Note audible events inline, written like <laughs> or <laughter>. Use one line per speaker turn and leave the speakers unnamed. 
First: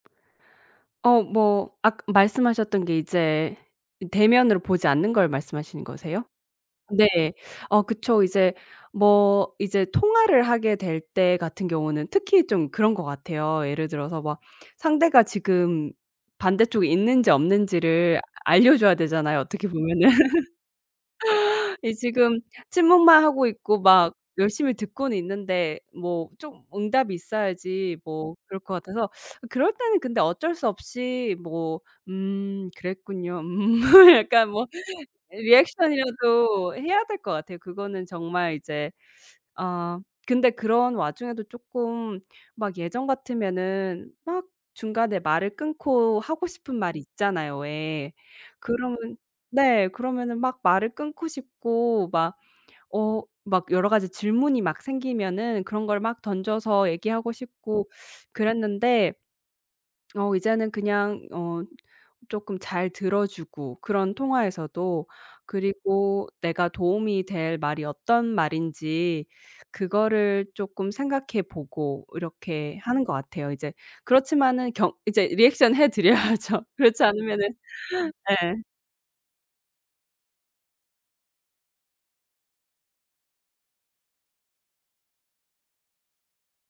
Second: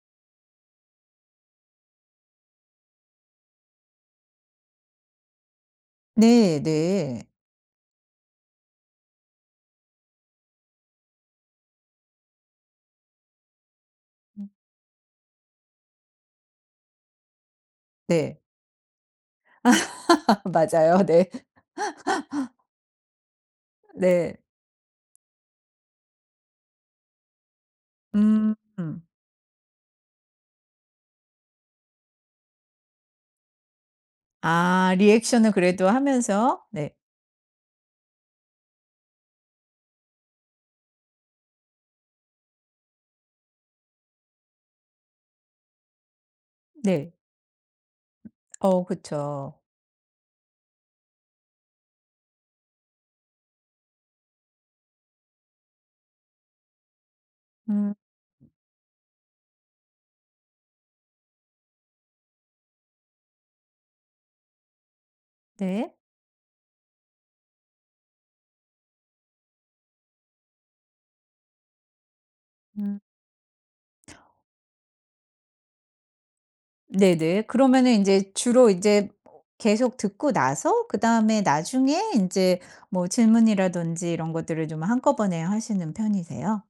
어 뭐 아까 말씀하셨던 게 이제 이 대면으로 보지 않는 걸 말씀하시는 거세요?
네
네.
네.
어 그쵸. 이제 뭐 이제 통화를 하게 될 때 같은 경우는 특히 좀 그런 것 같아요. 예를 들어서 막
음.
상대가 지금 반대쪽에 있는지 없는지를
네.
알려 줘야 되잖아요, 어떻게 보면은.
<laughs> 맞아요. 네.
이 지금
<laughs>
침묵만 하고 있고 막
네.
열심히 듣고는 있는데 뭐 좀 응답이 있어야지 뭐 그럴 것
음.
같아서 <sucks teeth> 그럴 때는 근데 어쩔 수 없이 뭐 "음 그랬군요. 음." 약간 뭐
아 리액션을 그래도 하면서
리액션이라도
네.
해야 될 것 같아요. 그거는 정말 이제 아 근데 그런 와중에도 쪼끔 막 예전 같으면은 막 중간에 말을 끊고 하고 싶은 말
네.
있잖아요 왜.
어
그러면
그쵸.
네 그러면은 막 말을 끊고 싶고 막 어 막 여러 가지 질문이 막 생기면은 그런 걸 막 던져서 얘기하고 싶고
음.
그랬는데 어 이제는 그냥 어 쪼끔 잘 들어 주고 그런 통화에서도
네.
그리고 내가 도움이 될 말이 어떤 말인지 그거를 쪼끔 생각해 보고 이렇게
음.
하는 것 같아요 이제. 그렇지마는 경 이제 리액션 해 드려야죠. 그렇지
네네.
않으면은
그러면은 인제
예.
주로 인제 계속 듣고 나서 그다음에 나중에 인제 뭐 질문이라든지 이런 것들을 좀 한꺼번에 하시는 편이세요?